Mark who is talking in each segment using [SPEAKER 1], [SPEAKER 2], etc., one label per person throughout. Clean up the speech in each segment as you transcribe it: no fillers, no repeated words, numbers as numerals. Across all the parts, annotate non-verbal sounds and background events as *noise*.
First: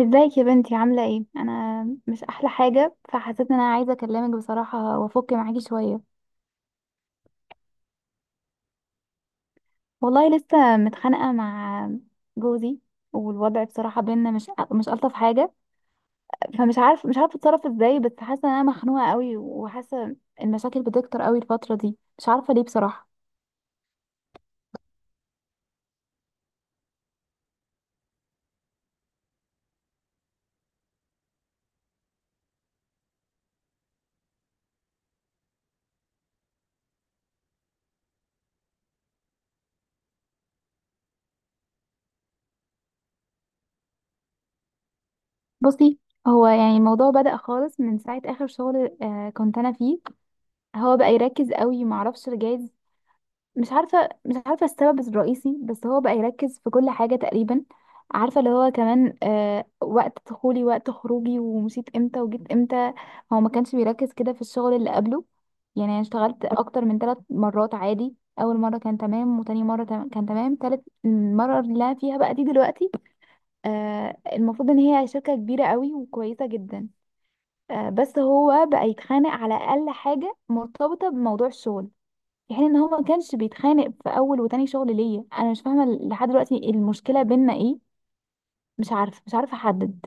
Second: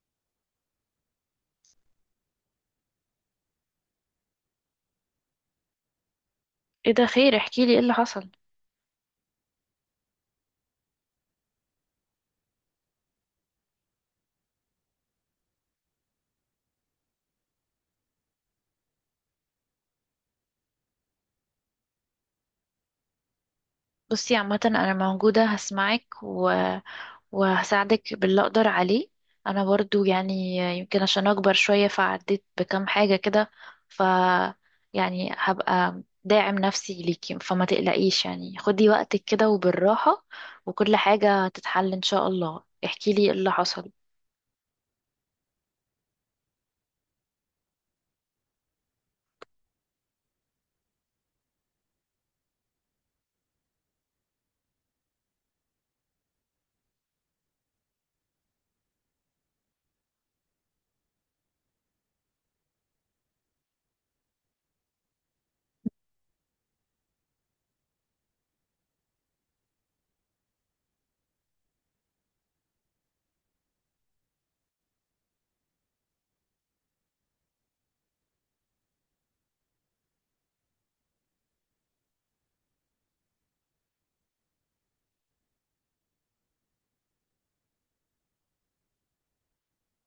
[SPEAKER 1] ازيك يا بنتي، عاملة ايه؟ انا مش احلى حاجة، فحسيت ان انا عايزة اكلمك بصراحة وافك معاكي شوية.
[SPEAKER 2] ايه ده، خير؟ احكي لي ايه اللي حصل.
[SPEAKER 1] والله لسه متخانقة مع جوزي، والوضع بصراحة بينا مش الطف حاجة. فمش عارف مش عارفة اتصرف ازاي، بس حاسة ان انا مخنوقة قوي، وحاسة المشاكل بتكتر قوي الفترة دي، مش عارفة ليه بصراحة.
[SPEAKER 2] بصي، عامة انا موجودة هسمعك وهساعدك باللي اقدر عليه. انا برضو يعني يمكن عشان اكبر شوية فعديت بكام حاجة كده، ف يعني هبقى داعم نفسي ليكي، فما تقلقيش، يعني خدي وقتك كده وبالراحة، وكل حاجة هتتحل ان شاء الله. احكي لي ايه اللي حصل.
[SPEAKER 1] بصي، هو يعني الموضوع بدأ خالص من ساعة اخر شغل، كنت انا فيه. هو بقى يركز قوي، معرفش جايز، مش عارفة السبب الرئيسي، بس هو بقى يركز في كل حاجة تقريبا. عارفة اللي هو كمان، وقت دخولي وقت خروجي ومشيت امتى وجيت امتى. هو ما كانش بيركز كده في الشغل اللي قبله. يعني انا اشتغلت اكتر من ثلاث مرات عادي، اول مرة كان تمام، وتاني مرة كان تمام، تالت مرة اللي أنا فيها بقى دي دلوقتي. المفروض ان هي شركة كبيرة قوي وكويسة جدا. بس هو بقى يتخانق على اقل حاجة مرتبطة بموضوع الشغل، في حين ان هو ما كانش بيتخانق في اول وتاني شغل ليا. انا مش فاهمه لحد دلوقتي المشكله بينا ايه، مش عارفه احدد.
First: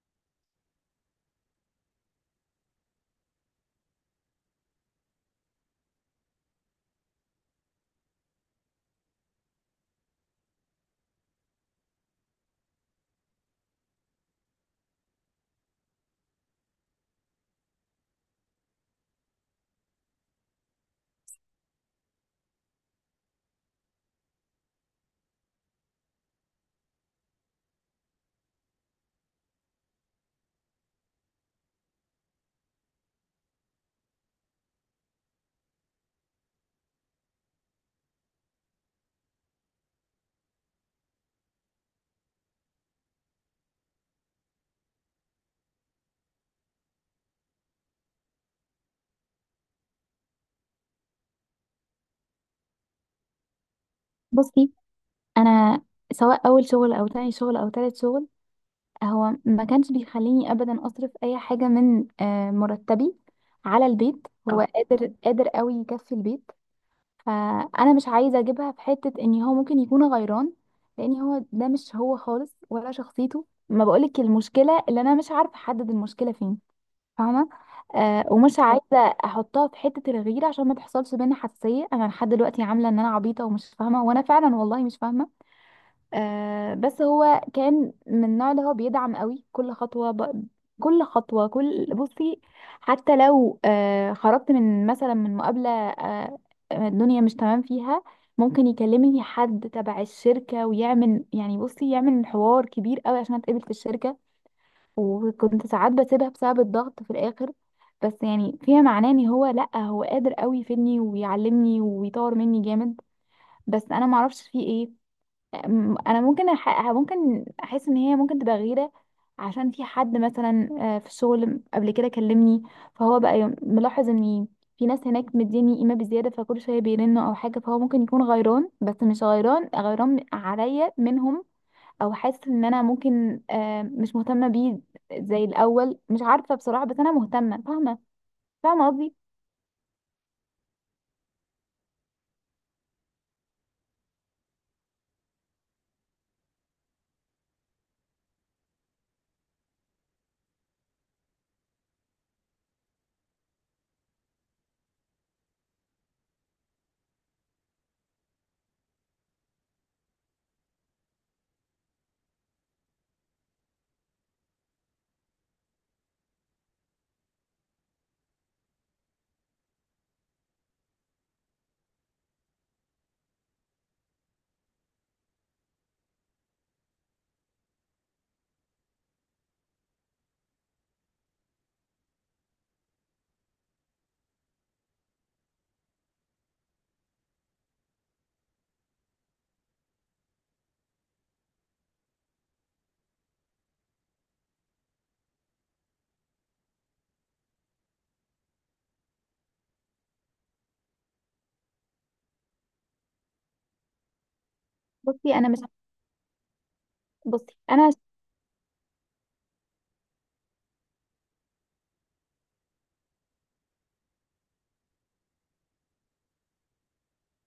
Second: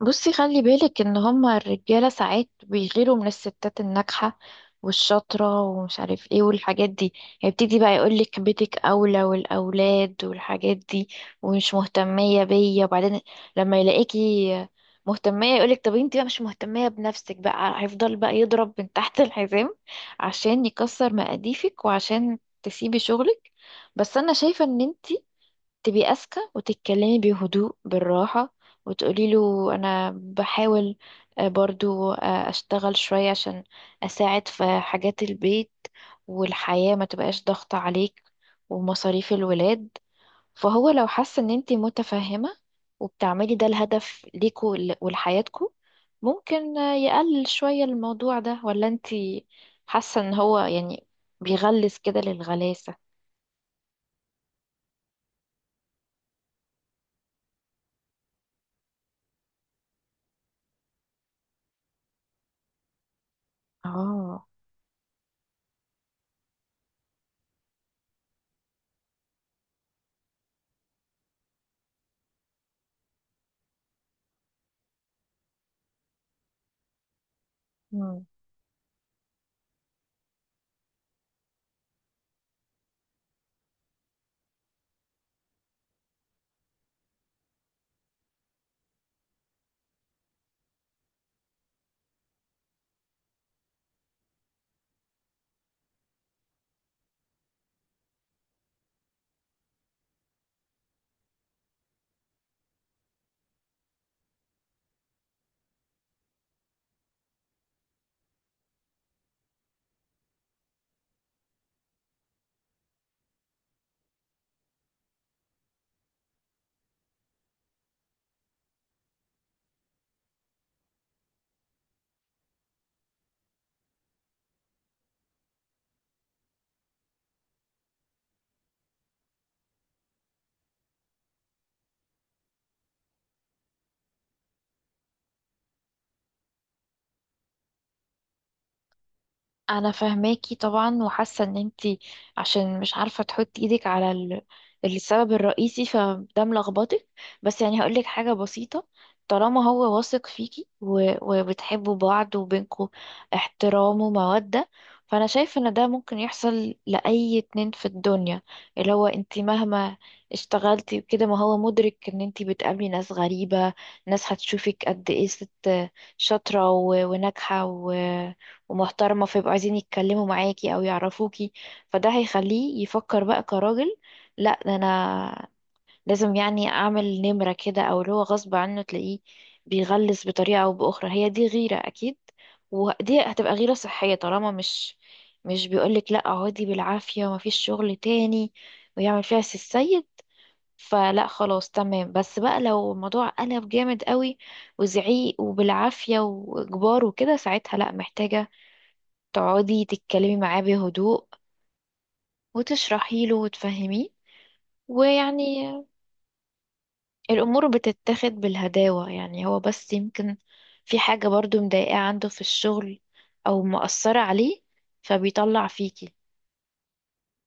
[SPEAKER 2] بصي، خلي بالك ان هما الرجالة ساعات بيغيروا من الستات الناجحة والشاطرة ومش عارف ايه والحاجات دي. هيبتدي بقى يقولك بيتك اولى والاولاد والحاجات دي ومش مهتمية بيا، وبعدين لما يلاقيكي مهتمية يقولك طب انتي بقى مش مهتمية بنفسك. بقى هيفضل بقى يضرب من تحت الحزام عشان يكسر مقاديفك وعشان تسيبي شغلك. بس انا شايفة ان انتي تبقي أذكى وتتكلمي بهدوء بالراحة وتقولي له أنا بحاول برضو أشتغل شوية عشان أساعد في حاجات البيت والحياة ما تبقاش ضغط عليك ومصاريف الولاد. فهو لو حس إن أنتي متفهمة وبتعملي ده الهدف ليكوا ولحياتكوا، ممكن يقلل شوية الموضوع ده. ولا أنتي حاسة إن هو يعني بيغلس كده للغلاسة؟
[SPEAKER 1] بصي، انا سواء اول شغل او تاني شغل او تالت شغل، هو ما كانش بيخليني ابدا اصرف اي حاجه من مرتبي على البيت.
[SPEAKER 2] اه،
[SPEAKER 1] هو قادر قادر قوي يكفي البيت، فانا مش عايزه اجيبها في حته ان هو ممكن يكون غيران، لان هو ده مش هو خالص ولا شخصيته. ما بقولك المشكله اللي انا مش عارفه احدد المشكله فين، فاهمه؟ ومش عايزه احطها في حته الغيره عشان ما تحصلش بينا حساسيه. انا لحد دلوقتي عامله ان انا عبيطه ومش فاهمه، وانا فعلا والله مش فاهمه. بس هو كان من النوع اللي هو بيدعم قوي كل خطوه، ب... كل خطوه كل بصي، حتى لو خرجت من مثلا من مقابله، الدنيا مش تمام فيها، ممكن يكلمني حد تبع الشركه ويعمل، يعني بصي، يعمل حوار كبير قوي عشان اتقبل في الشركه. وكنت ساعات بسيبها بسبب الضغط في الاخر. بس يعني فيها معناه ان هو، لا، هو قادر قوي يفيدني ويعلمني ويطور مني جامد. بس انا ما اعرفش فيه ايه. انا ممكن احس ان هي ممكن تبقى غيره، عشان في حد مثلا في الشغل قبل كده كلمني، فهو بقى ملاحظ ان في ناس هناك مديني قيمه بزياده، فكل شويه بيرنوا او حاجه، فهو ممكن يكون غيران، بس مش غيران غيران عليا منهم، او حاسه ان انا ممكن مش مهتمه بيه زي الاول. مش عارفه بصراحه، بس انا مهتمه، فاهمه؟ فاهمه قصدي.
[SPEAKER 2] انا فاهماكي طبعا، وحاسه ان انتي عشان مش عارفه تحطي ايدك على السبب الرئيسي، فده ملخبطك. بس يعني هقولك حاجه بسيطه، طالما هو واثق فيكي وبتحبوا بعض وبينكوا احترام وموده، فانا شايفه ان ده ممكن يحصل لاي اتنين في الدنيا. اللي هو انتي مهما اشتغلتي وكده، ما هو مدرك ان انتي بتقابلي ناس غريبه، ناس هتشوفك قد ايه ست شاطره وناجحه ومحترمة، فيبقوا عايزين يتكلموا معاكي أو يعرفوكي. فده هيخليه يفكر بقى كراجل، لا ده أنا لازم يعني أعمل نمرة كده، أو اللي هو غصب عنه تلاقيه بيغلس بطريقة أو بأخرى. هي دي غيرة أكيد، ودي هتبقى غيرة صحية طالما مش بيقولك لا اقعدي بالعافية ومفيش شغل تاني ويعمل فيها سي السيد. فلا، خلاص تمام. بس بقى لو الموضوع قلب جامد قوي وزعيق وبالعافية وإجبار وكده، ساعتها لا، محتاجة تقعدي تتكلمي معاه بهدوء وتشرحي له وتفهميه.
[SPEAKER 1] بصي انا مش
[SPEAKER 2] ويعني
[SPEAKER 1] بصي
[SPEAKER 2] الأمور
[SPEAKER 1] انا
[SPEAKER 2] بتتاخد بالهداوة. يعني هو بس يمكن في حاجة برضو مضايقاه عنده في الشغل أو مأثرة عليه، فبيطلع فيكي.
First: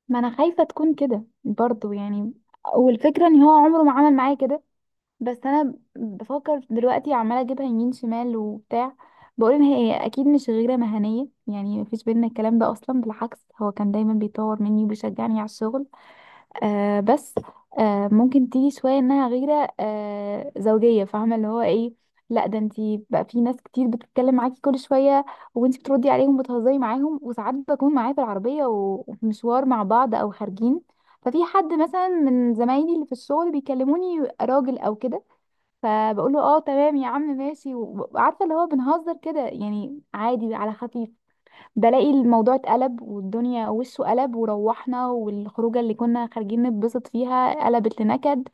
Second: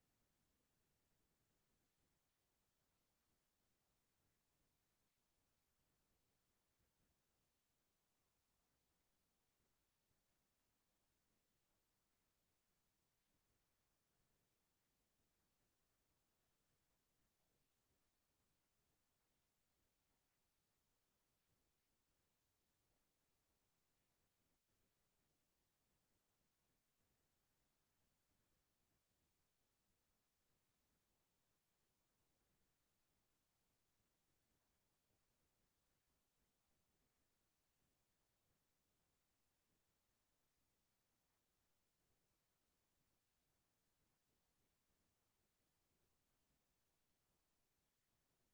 [SPEAKER 1] ما انا خايفه تكون كده برضو يعني، والفكره ان هو عمره ما عمل معايا كده، بس انا بفكر دلوقتي عماله اجيبها يمين شمال وبتاع. بقول ان هي اكيد مش غيره مهنيه، يعني مفيش بينا الكلام ده اصلا، بالعكس هو كان دايما بيطور مني وبيشجعني على الشغل. بس ممكن تيجي شوية انها غيرة زوجية، فاهمة اللي هو ايه؟ لا ده انتي بقى في ناس كتير بتتكلم معاكي كل شوية، وانتي بتردي عليهم وبتهزري معاهم، وساعات بكون معايا في العربية و- وفي مشوار مع بعض او خارجين. ففي حد مثلا من زمايلي اللي في الشغل بيكلموني راجل او كده، فبقول له اه تمام يا عم ماشي، وعارفة اللي هو بنهزر كده يعني عادي على خفيف. بلاقي الموضوع اتقلب والدنيا وشه قلب وروحنا، والخروجه اللي كنا خارجين نتبسط فيها قلبت لنكد.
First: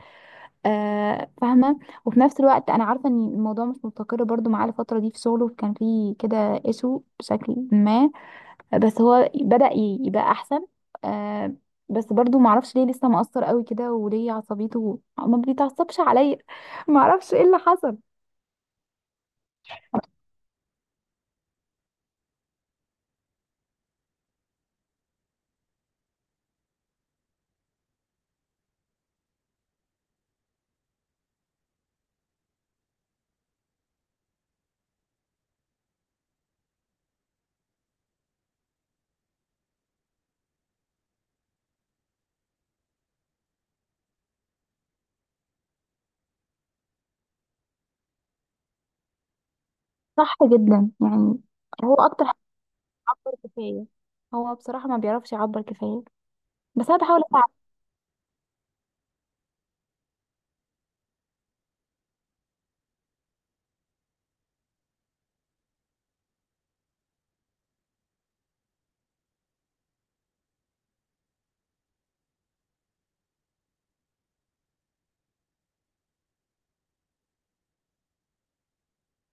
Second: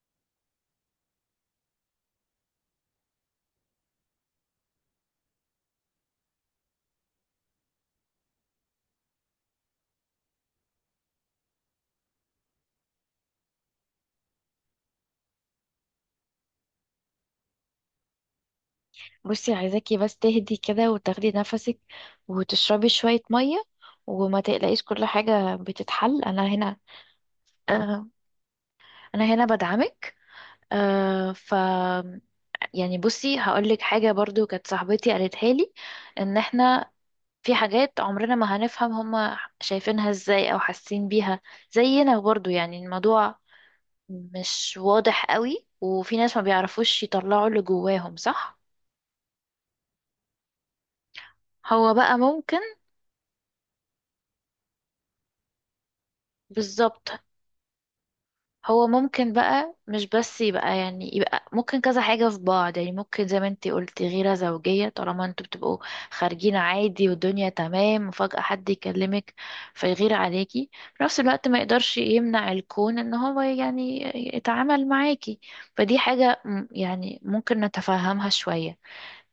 [SPEAKER 1] آه، فاهمه. وفي نفس الوقت انا عارفه ان الموضوع مش مستقر برضو معاه الفتره دي، في شغله كان فيه كده ايشو بشكل ما، بس هو بدأ يبقى احسن. آه بس برضو معرفش ليه لسه مقصر قوي كده، وليه عصبيته ما بيتعصبش عليا. *laughs* معرفش ايه اللي حصل.
[SPEAKER 2] بصي، عايزاكي بس تهدي كده وتاخدي نفسك وتشربي شوية مية، وما تقلقيش، كل حاجة بتتحل. أنا هنا، آه، أنا هنا بدعمك. آه، ف يعني بصي هقولك حاجة برضو كانت صاحبتي قالتها لي، ان احنا في حاجات عمرنا ما هنفهم هما شايفينها ازاي او حاسين بيها زينا. برضو يعني الموضوع مش واضح قوي، وفي ناس ما بيعرفوش يطلعوا اللي جواهم صح.
[SPEAKER 1] صح جدا يعني،
[SPEAKER 2] هو
[SPEAKER 1] هو
[SPEAKER 2] بقى
[SPEAKER 1] اكتر حاجه
[SPEAKER 2] ممكن.
[SPEAKER 1] بيعبر كفايه، هو بصراحه ما بيعرفش يعبر كفايه، بس انا
[SPEAKER 2] بالظبط.
[SPEAKER 1] بحاول اتعب.
[SPEAKER 2] هو ممكن بقى مش بس يبقى يعني يبقى ممكن كذا حاجة في بعض. يعني ممكن زي ما انتي قلتي غيرة زوجية، طالما انتوا بتبقوا خارجين عادي والدنيا تمام وفجأة حد يكلمك فيغير عليكي، في نفس الوقت ما يقدرش يمنع الكون ان هو يعني يتعامل معاكي. يعني ممكن نتفهمها شوية.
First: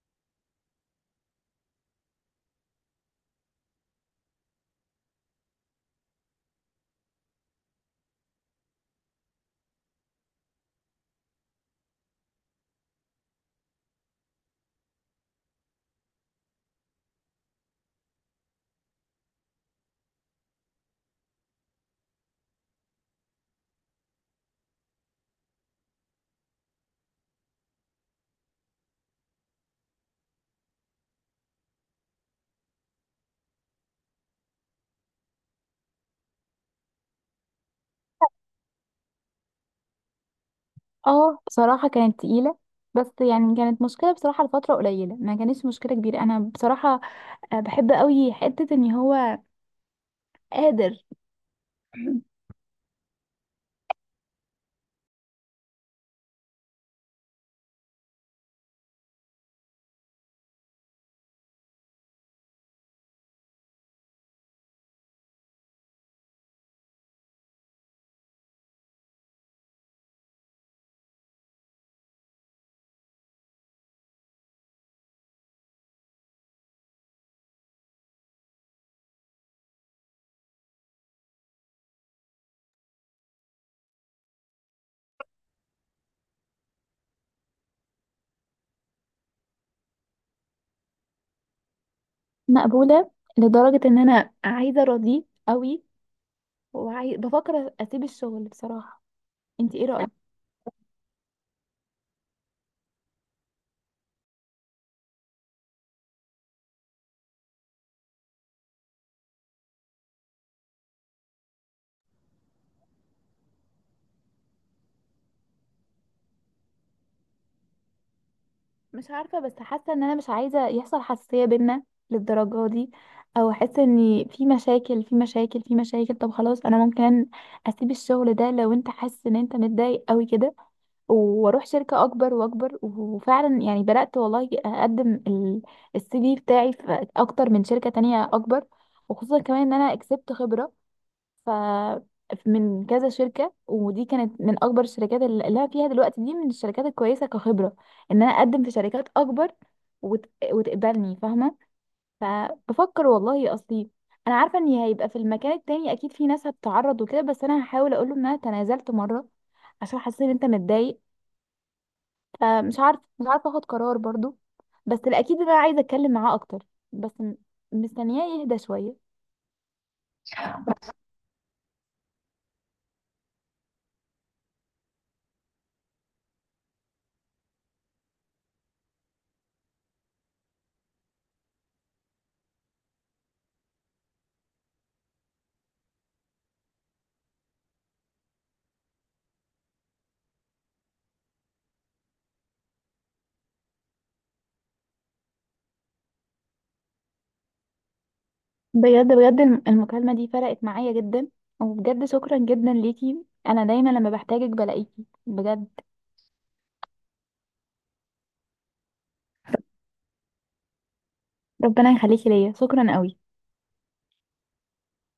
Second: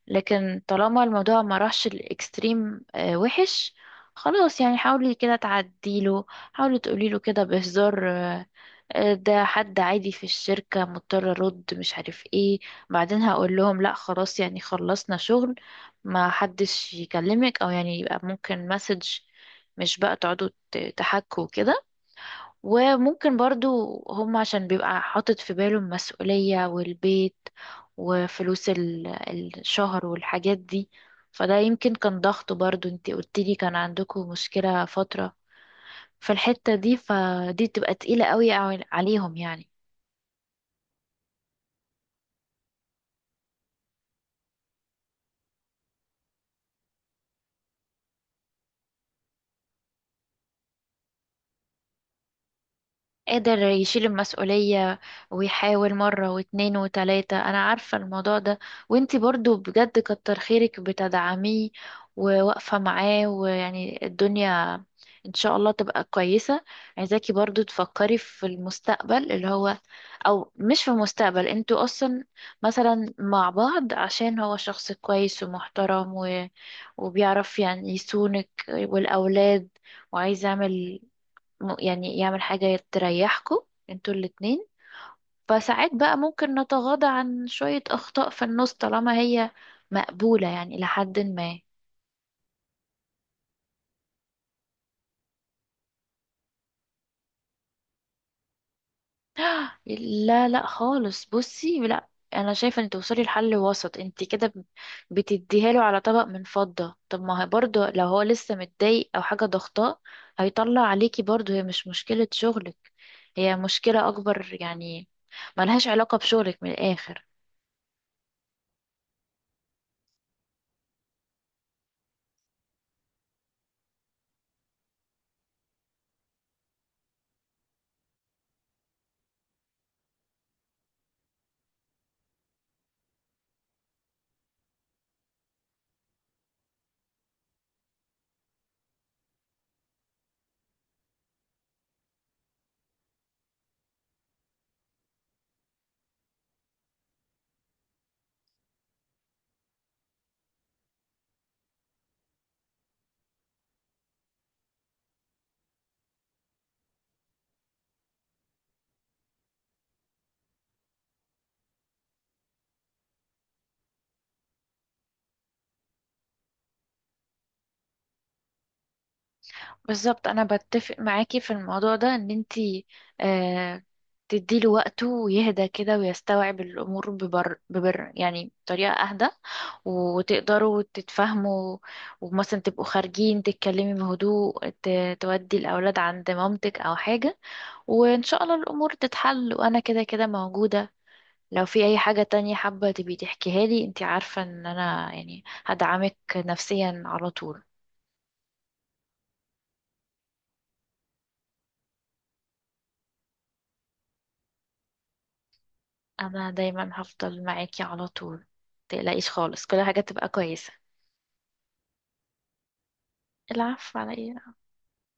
[SPEAKER 2] لكن طالما الموضوع ما راحش الاكستريم وحش، خلاص، يعني حاولي كده تعديله. حاولي تقوليله كده بهزار، ده حد عادي في الشركة، مضطر ارد مش عارف ايه. بعدين هقول لهم لا خلاص يعني خلصنا شغل، ما حدش يكلمك، او يعني يبقى ممكن مسج، مش بقى تقعدوا تحكوا كده. وممكن برضو هم عشان بيبقى حاطط في باله المسؤولية والبيت وفلوس الشهر والحاجات دي. فده يمكن كان ضغط. برضو انتي قلتلي كان عندكم مشكلة فترة في الحتة دي، فدي تبقى تقيلة قوي عليهم يعني.
[SPEAKER 1] اه، بصراحه كانت تقيله، بس يعني كانت مشكله بصراحه لفتره قليله، ما كانتش مشكله كبيره. انا بصراحه بحب قوي حته ان هو قادر. *clears throat*
[SPEAKER 2] قادر يشيل المسؤولية ويحاول مرة واتنين وتلاتة، أنا عارفة الموضوع ده. وانتي برضو بجد كتر خيرك بتدعميه وواقفة معاه، ويعني الدنيا إن شاء الله تبقى كويسة. عايزاكي برضو تفكري في المستقبل اللي هو، أو مش في المستقبل، انتوا أصلا مثلا مع بعض عشان هو شخص كويس ومحترم وبيعرف يعني يصونك والأولاد، وعايز يعمل يعني يعمل حاجة تريحكوا انتوا الاتنين. فساعات بقى ممكن نتغاضى عن شوية أخطاء في النص طالما هي مقبولة يعني إلى حد ما.
[SPEAKER 1] مقبوله، لدرجه ان انا عايزه ارضيه قوي، بفكر اسيب الشغل بصراحه. انت ايه رايك؟
[SPEAKER 2] لا لا، خالص، بصي لا. أنا شايفة إن توصلي لحل وسط. انت كده بتديها له على طبق من فضة. طب ما هي برضه لو هو لسه متضايق أو حاجة ضغطاه، هيطلع عليكي برضه. هي مش مشكلة شغلك، هي مشكلة أكبر يعني، ملهاش علاقة بشغلك من الآخر.
[SPEAKER 1] مش عارفه، بس حاسه ان انا مش عايزه يحصل حساسيه بينا للدرجه دي، او احس ان في مشاكل في مشاكل في مشاكل. طب خلاص، انا ممكن اسيب الشغل ده لو انت حاسس ان انت متضايق قوي كده، واروح شركة اكبر واكبر. وفعلا يعني بدأت والله اقدم CV بتاعي في اكتر من شركة تانية اكبر، وخصوصا كمان ان انا كسبت خبرة ف من كذا شركة، ودي كانت من اكبر الشركات، اللي انا فيها دلوقتي دي من الشركات الكويسة كخبرة، ان انا اقدم في شركات اكبر وت... وتقبلني، فاهمة؟ فبفكر والله اصلي. انا عارفة ان هيبقى في المكان التاني اكيد في ناس هتتعرض وكده، بس انا هحاول اقول له ان انا تنازلت مرة عشان حاسس ان انت متضايق. فمش عارف مش عارفه اخد قرار برضو، بس الاكيد ان انا عايزه اتكلم معاه اكتر، بس مستنياه يهدى شويه.
[SPEAKER 2] بالظبط، انا بتفق معاكي في الموضوع ده، ان انتي آه تديله وقته ويهدى كده ويستوعب الامور ببر يعني بطريقه اهدى، وتقدروا تتفاهموا. ومثلا تبقوا خارجين تتكلمي بهدوء، تودي الاولاد عند مامتك او حاجه، وان شاء الله الامور تتحل. وانا كده كده موجوده، لو في اي حاجه تانية حابه تبي تحكيها لي، انتي عارفه ان انا يعني هدعمك نفسيا على طول.
[SPEAKER 1] بجد بجد، المكالمه دي فرقت معايا جدا، وبجد شكرا جدا ليكي، انا دايما لما بحتاجك بلاقيكي بجد.
[SPEAKER 2] انا دايما هفضل معاكي على طول، متقلقيش خالص، كل حاجة تبقى كويسة.
[SPEAKER 1] ربنا يخليكي ليا، شكرا قوي.
[SPEAKER 2] العفو على ايه.